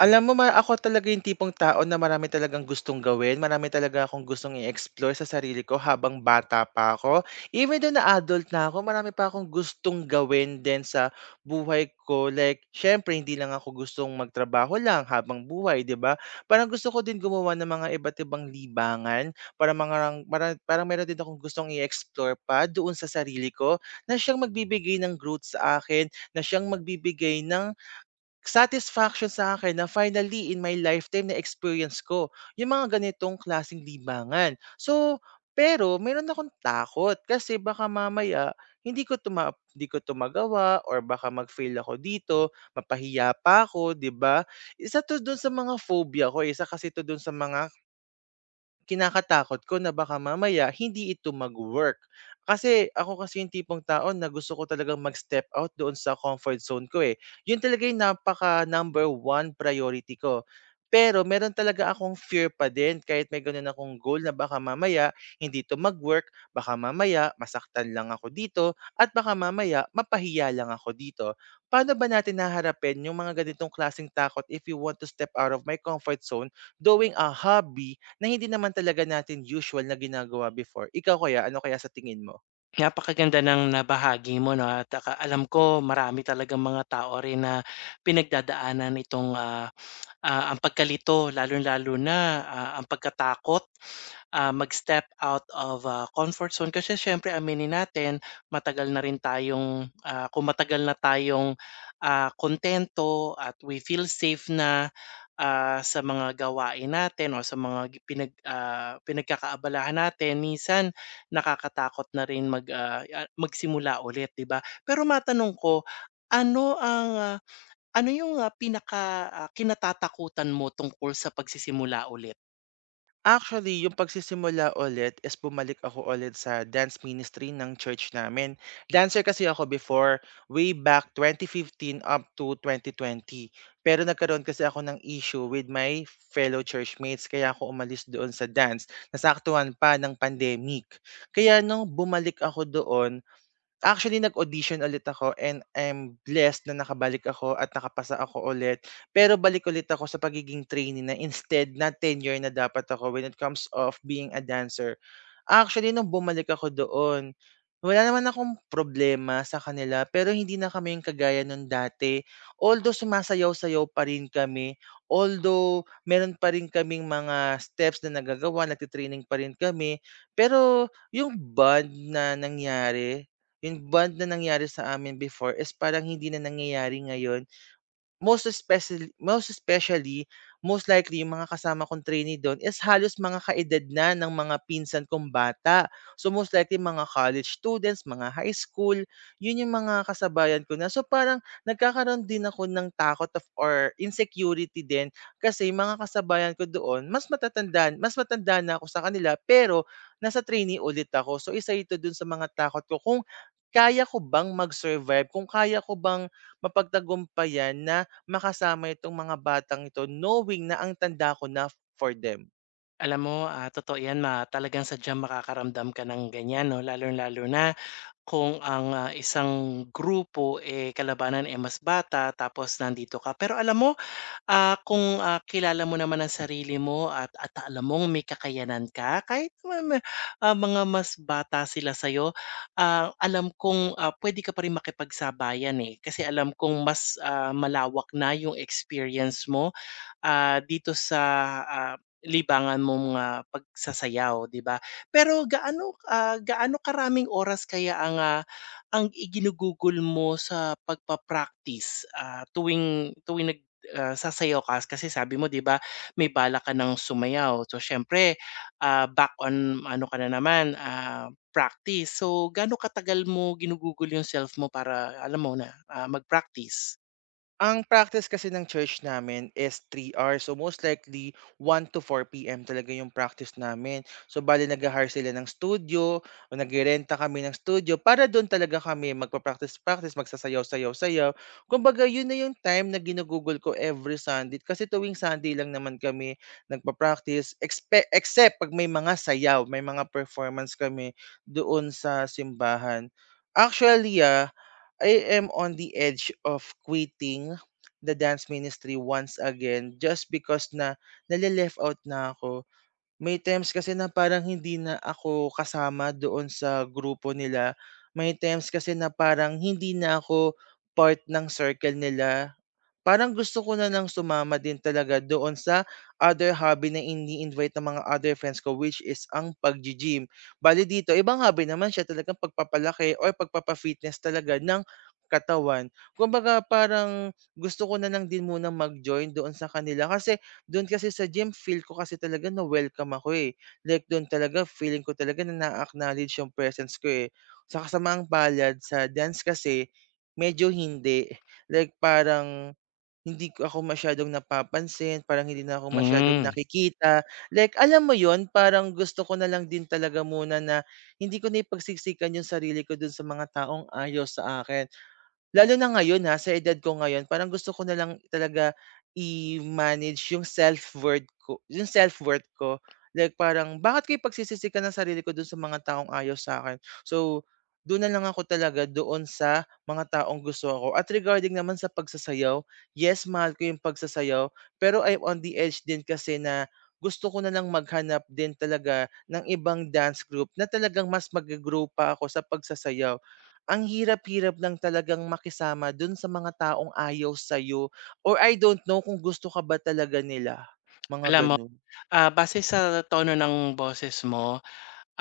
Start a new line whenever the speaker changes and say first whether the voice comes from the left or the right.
right: Alam mo, ma, ako talaga yung tipong tao na marami talagang gustong gawin, marami talaga akong gustong i-explore sa sarili ko habang bata pa ako. Even though na adult na ako, marami pa akong gustong gawin din sa buhay ko. Like, syempre hindi lang ako gustong magtrabaho lang habang buhay, 'di ba? Parang gusto ko din gumawa ng mga iba't ibang libangan parang meron din akong gustong i-explore pa doon sa sarili ko na siyang magbibigay ng growth sa akin, na siyang magbibigay ng satisfaction sa akin na finally in my lifetime na-experience ko yung mga ganitong klaseng libangan. So, pero meron akong takot kasi baka mamaya hindi ko 'to magawa, or baka mag-fail ako dito, mapahiya pa ako, 'di ba? Isa 'to dun sa mga phobia ko, eh, isa kasi 'to dun sa mga kinakatakot ko na baka mamaya hindi ito mag-work. Kasi ako kasi yung tipong tao na gusto ko talagang mag-step out doon sa comfort zone ko, eh. Yun talaga yung napaka number one priority ko. Pero meron talaga akong fear pa din kahit may ganun akong goal na baka mamaya hindi to mag-work, baka mamaya masaktan lang ako dito, at baka mamaya mapahiya lang ako dito. Paano ba natin naharapin yung mga ganitong klaseng takot if you want to step out of my comfort zone doing a hobby na hindi naman talaga natin usual na ginagawa before? Ikaw kaya, ano kaya sa tingin mo?
left: Napakaganda ng nabahagi mo 'no at aka alam ko marami talagang mga tao rin na pinagdadaanan itong, ang pagkalito lalo lalo na, ang pagkatakot, mag-step out of, comfort zone. Kasi siyempre aminin natin matagal na rin tayong, ah, kung matagal na tayong, kuntento at we feel safe na, sa mga gawain natin o sa mga pinagkakaabalahan natin minsan nakakatakot na rin magsimula ulit, 'di ba? Pero matanong ko, ano ang, ah, ano yung, ah, pinaka, ah, kinatatakutan mo tungkol sa pagsisimula ulit?
right: Actually, yung pagsisimula ulit is bumalik ako ulit sa dance ministry ng church namin. Dancer kasi ako before, way back 2015 up to 2020. Pero nagkaroon kasi ako ng issue with my fellow churchmates, kaya ako umalis doon sa dance. Nasaktuhan pa ng pandemic. Kaya nung bumalik ako doon, actually, nag-audition ulit ako and I'm blessed na nakabalik ako at nakapasa ako ulit. Pero balik ulit ako sa pagiging trainee na instead na tenure na dapat ako when it comes of being a dancer. Actually nung bumalik ako doon, wala naman akong problema sa kanila pero hindi na kami yung kagaya nung dati. Although sumasayaw-sayaw pa rin kami, although meron pa rin kaming mga steps na nagagawa, nagti-training pa rin kami, pero yung bond na nangyari, yung bond na nangyari sa amin before is parang hindi na nangyayari ngayon. Most especially most especially, most likely yung mga kasama kong trainee dun is halos mga kaedad na ng mga pinsan kong bata. So, most likely mga college students, mga high school, yun yung mga kasabayan ko na. So, parang nagkakaroon din ako ng takot of or insecurity din kasi yung mga kasabayan ko doon mas matanda na ako sa kanila pero nasa trainee ulit ako. So, isa ito dun sa mga takot ko kung kaya ko bang mag-survive, kung kaya ko bang mapagtagumpayan na makasama itong mga batang ito knowing na ang tanda ko na for them.
left: Alam mo, totoo 'yan talagang sadyang makakaramdam ka ng ganyan 'no, lalong-lalo na kung ang, isang grupo, eh, kalabanan, eh, mas bata tapos nandito ka. Pero alam mo kung, kilala mo naman ang sarili mo at alam mong may kakayanan ka kahit ma ma ah, mga mas bata sila sa'yo, alam kong, puwede ka pa rin makipagsabayan, eh. Kasi alam kong mas, malawak na yung experience mo dito sa, ah, libangan mong, pagsasayaw, 'di ba? Pero gaano karaming oras kaya ang iginugugol mo sa pagpa-practice, tuwing tuwing nag ah, sasayaw ka kasi sabi mo 'di ba may balak ka ng sumayaw. So siyempre, back on ano ka na naman, practice. So gaano katagal mo ginugugol yung self mo para alam mo na, mag-practice?
right: Ang practice kasi ng church namin is 3 hours. So, most likely one to 4 PM talaga yung practice namin. So, bale nag-ha-hire sila ng studio o nagrerenta kami ng studio para doon talaga kami magpa-practice-practice, magsasayaw-sayaw-sayaw. Kumbaga, yun na yung time na ginugugol ko every Sunday kasi tuwing Sunday lang naman kami nagpa-practice expe except 'pag may mga sayaw, may mga performance kami doon sa simbahan. Actually, I am on the edge of quitting the dance ministry once again just because na nale-left out na ako. May times kasi na parang hindi na ako kasama doon sa grupo nila. May times kasi na parang hindi na ako part ng circle nila. Parang gusto ko na nang sumama din talaga doon sa other hobby na ini-invite ng mga other friends ko, which is ang pag gym. Bale dito ibang hobby naman siya talagang pagpapalaki or pagpapa-fitness talaga ng katawan. Kumbaga parang gusto ko na lang din munang mag-join doon sa kanila kasi doon kasi sa gym feel ko kasi talaga na welcome ako, eh. Like doon talaga feeling ko talaga na naa-acknowledge yung presence ko, eh. Sa kasamaang palad sa dance kasi medyo hindi. Like parang hindi ko ako masyadong napapansin, parang hindi na ako masyadong
left: Hmm,
right: nakikita. Like alam mo yon, parang gusto ko na lang din talaga muna na hindi ko napagsiksikan yung sarili ko dun sa mga taong ayaw sa akin. Lalo na ngayon, ha, sa edad ko ngayon parang gusto ko na lang talaga i-manage yung self-worth ko, yung self-worth ko. Like parang bakit ko ipagsisisikan ng sarili ko dun sa mga taong ayaw sa akin? So, dun na lang ako talaga doon sa mga taong gusto ako. At regarding naman sa pagsasayaw, yes, mahal ko yung pagsasayaw, pero I'm on the edge din kasi na gusto ko na lang maghanap din talaga ng ibang dance group na talagang mas mag-go-grow pa ako sa pagsasayaw. Ang hirap-hirap lang talagang makisama dun sa mga taong ayaw sa'yo, or I don't know kung gusto ka ba talaga nila, mga
left: alam mo
right: ganun.
left: Base sa tono ng boses mo,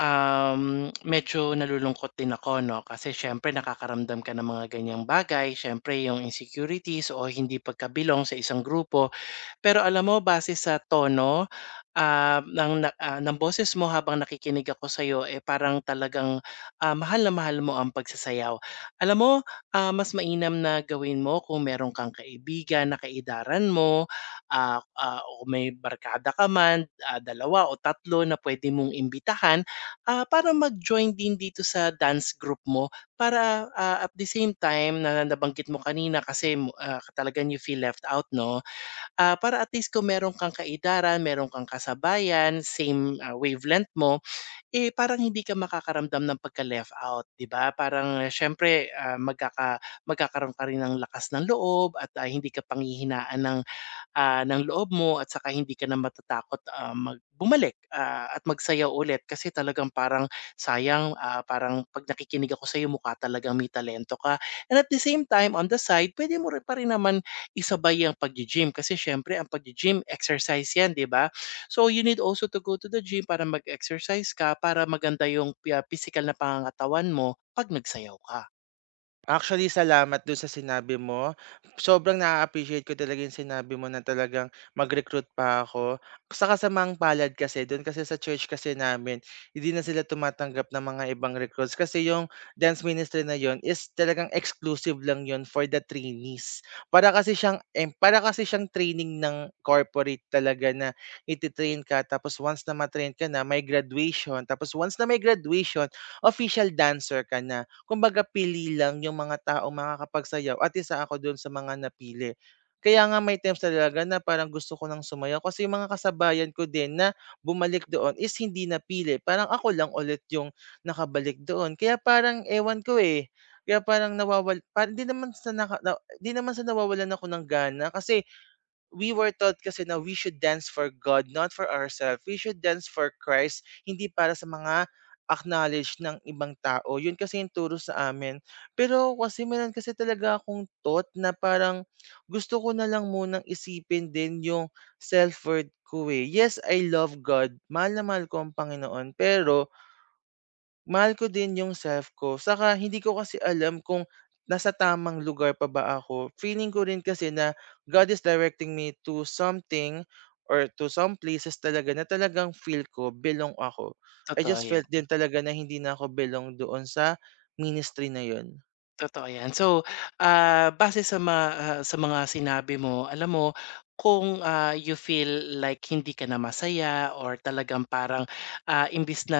left: Medyo nalulungkot din ako 'no, kasi siyempre nakakaramdam ka ng mga ganiyang bagay. Siyempre yung insecurities o hindi pagkabilong sa isang grupo. Pero alam mo base sa tono, ng boses mo habang nakikinig ako sa'yo, eh, parang talagang, mahal na mahal mo ang pagsasayaw. Alam mo, mas mainam na gawin mo kung meron kang kaibigan na kaidaran mo, o may barkada ka man, 2 o tatlo na puwede mong imbitahan para mag-join din dito sa dance group mo para, at the same time na nabanggit mo kanina kasi, talagang you feel left out 'no, para at least kung meron kang kaidaran meron kang kasabayan, same, wavelength mo, eh, parang hindi ka makakaramdam ng pagka-left out, 'di ba? Parang siyempre, magkakaroon ka rin ng lakas ng loob at, hindi ka panghihinaan ng ng loob mo at saka hindi ka na matatakot, ah, mag bumalik, at magsayaw ulit kasi talagang parang sayang, parang 'pag nakikinig ako sa iyo mukha talagang may talento ka. And at the same time, on the side, pwede mo rin pa rin naman isabay ang paggi-gym kasi siyempre ang paggi-gym exercise 'yan, 'di ba? So, you need also to go to the gym para mag-exercise ka, para maganda yung pisikal na pangangatawan mo 'pag nagsayaw ka.
right: Actually, salamat do'n sa sinabi mo. Sobrang na appreciate ko talaga yung sinabi mo na talagang mag-recruit pa ako. Sa kasamaang palad kasi do'n kasi sa church kasi namin, hindi na sila tumatanggap ng mga ibang recruits kasi yung dance ministry na yon is talagang exclusive lang yon for the trainees. Para kasi siyang training ng corporate talaga na ititrain ka tapos once na matrain ka na, may graduation. Tapos once na may graduation, official dancer ka na. Kumbaga pili lang yung mga taong makakapagsayaw at isa ako dun sa mga napili. Kaya nga may times talaga na parang gusto ko ng sumayaw kasi yung mga kasabayan ko din na bumalik doon is hindi napili. Parang ako lang ulit yung nakabalik doon. Kaya parang ewan ko, eh. Kaya parang parang di naman sa nawawalan ako ng gana kasi we were taught kasi na we should dance for God, not for ourselves. We should dance for Christ, hindi para sa mga acknowledge ng ibang tao. Yun kasi yung turo sa amin. Pero kasi meron kasi talaga akong thought na parang gusto ko na lang munang isipin din yung self-worth ko, eh. Yes, I love God. Mahal na mahal ko ang Panginoon. Pero mahal ko din yung self ko, saka hindi ko kasi alam kung nasa tamang lugar pa ba ako. Feeling ko rin kasi na God is directing me to something or to some places talaga na talagang feel ko belong ako. I
left: Totoo
right: just felt
left: 'yan.
right: din talaga na hindi na ako belong doon sa ministry na yun.
left: Totoo 'yan. So, base sa mga sinabi mo, alam mo kung, you feel like hindi ka na masaya or talagang parang, imbes na,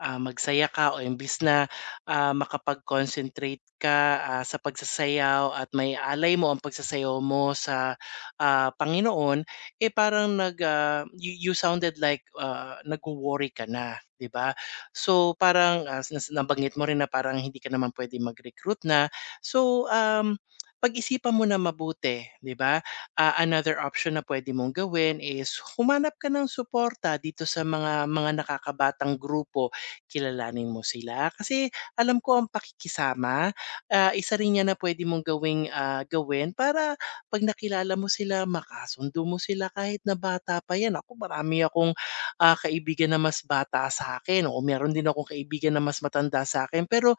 left: magsaya ka o imbis na, makapag-concentrate ka, sa pagsasayaw at may alay mo ang pagsasayaw mo sa, Panginoon, eh, parang you sounded like, nagwo-worry ka na, 'di ba? So, parang, ah, nas nabanggit mo rin na parang hindi ka naman pwede mag-recruit na. So, pag-isipan mo na mabuti, 'di ba? Another option na pwede mong gawin is humanap ka ng suporta dito sa mga nakakabatang grupo. Kilalanin mo sila kasi alam ko ang pakikisama, isa rin 'yan na pwede mong gawin para 'pag nakilala mo sila, makasundo mo sila kahit na bata pa 'yan. Naku, marami akong kaibigan na mas bata sa akin, o meron din akong kaibigan na mas matanda sa akin. Pero,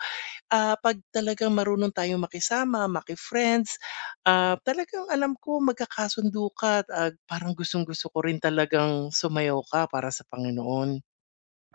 left: 'pag talagang marunong tayong makisama, maki-friends, talagang alam ko magkakasundo ka at, parang gustong-gusto ko rin talagang sumayaw ka para sa Panginoon.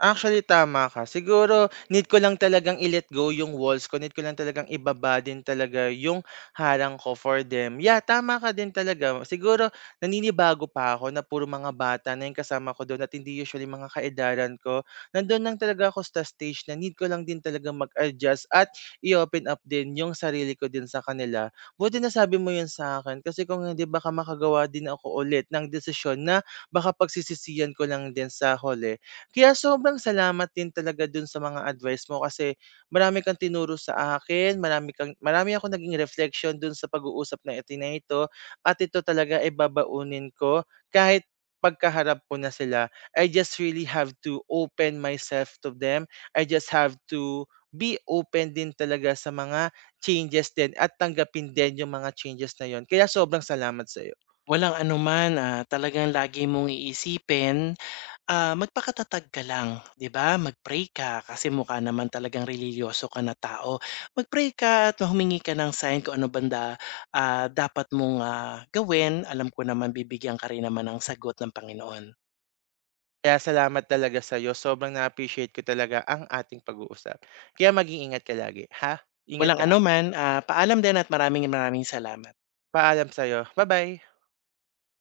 right: Actually, tama ka. Siguro need ko lang talagang i-let go yung walls ko, need ko lang talagang ibaba din talaga yung harang ko for them. Yeah, tama ka din talaga. Siguro naninibago pa ako na puro mga bata na yung kasama ko doon at hindi usually mga kaedaran ko. Nandun lang talaga ako sa stage na need ko lang din talaga mag-adjust at i-open up din yung sarili ko din sa kanila. Buti na sabi mo yun sa akin kasi kung hindi baka makagawa din ako ulit ng desisyon na baka pagsisisihan ko lang din sa huli, kaya sobrang salamat din talaga dun sa mga advice mo kasi marami kang tinuro sa akin, marami akong naging reflection dun sa pag-uusap na ito, at ito talaga ay babaunin ko kahit pagkaharap ko na sila. I just really have to open myself to them. I just have to be open din talaga sa mga changes din at tanggapin din yung mga changes na yon.
left: Walang anuman, talagang lagi mong iisipin. Magpakatatag ka lang, 'di ba? Mag-pray ka kasi mukha naman talagang relihiyoso ka na tao. Mag-pray ka at humingi ka ng sign kung ano banda dapat mong gawin. Alam ko naman bibigyan ka rin naman ng sagot ng Panginoon.
right: Kaya salamat talaga sa'yo, sobrang na-appreciate ko talaga ang ating pag-uusap. Kaya mag ingat ka lagi, ha, ingat
left: Walang
right: ka.
left: anuman, paalam din at maraming maraming salamat.
right: Paalam sa'yo, bye bye.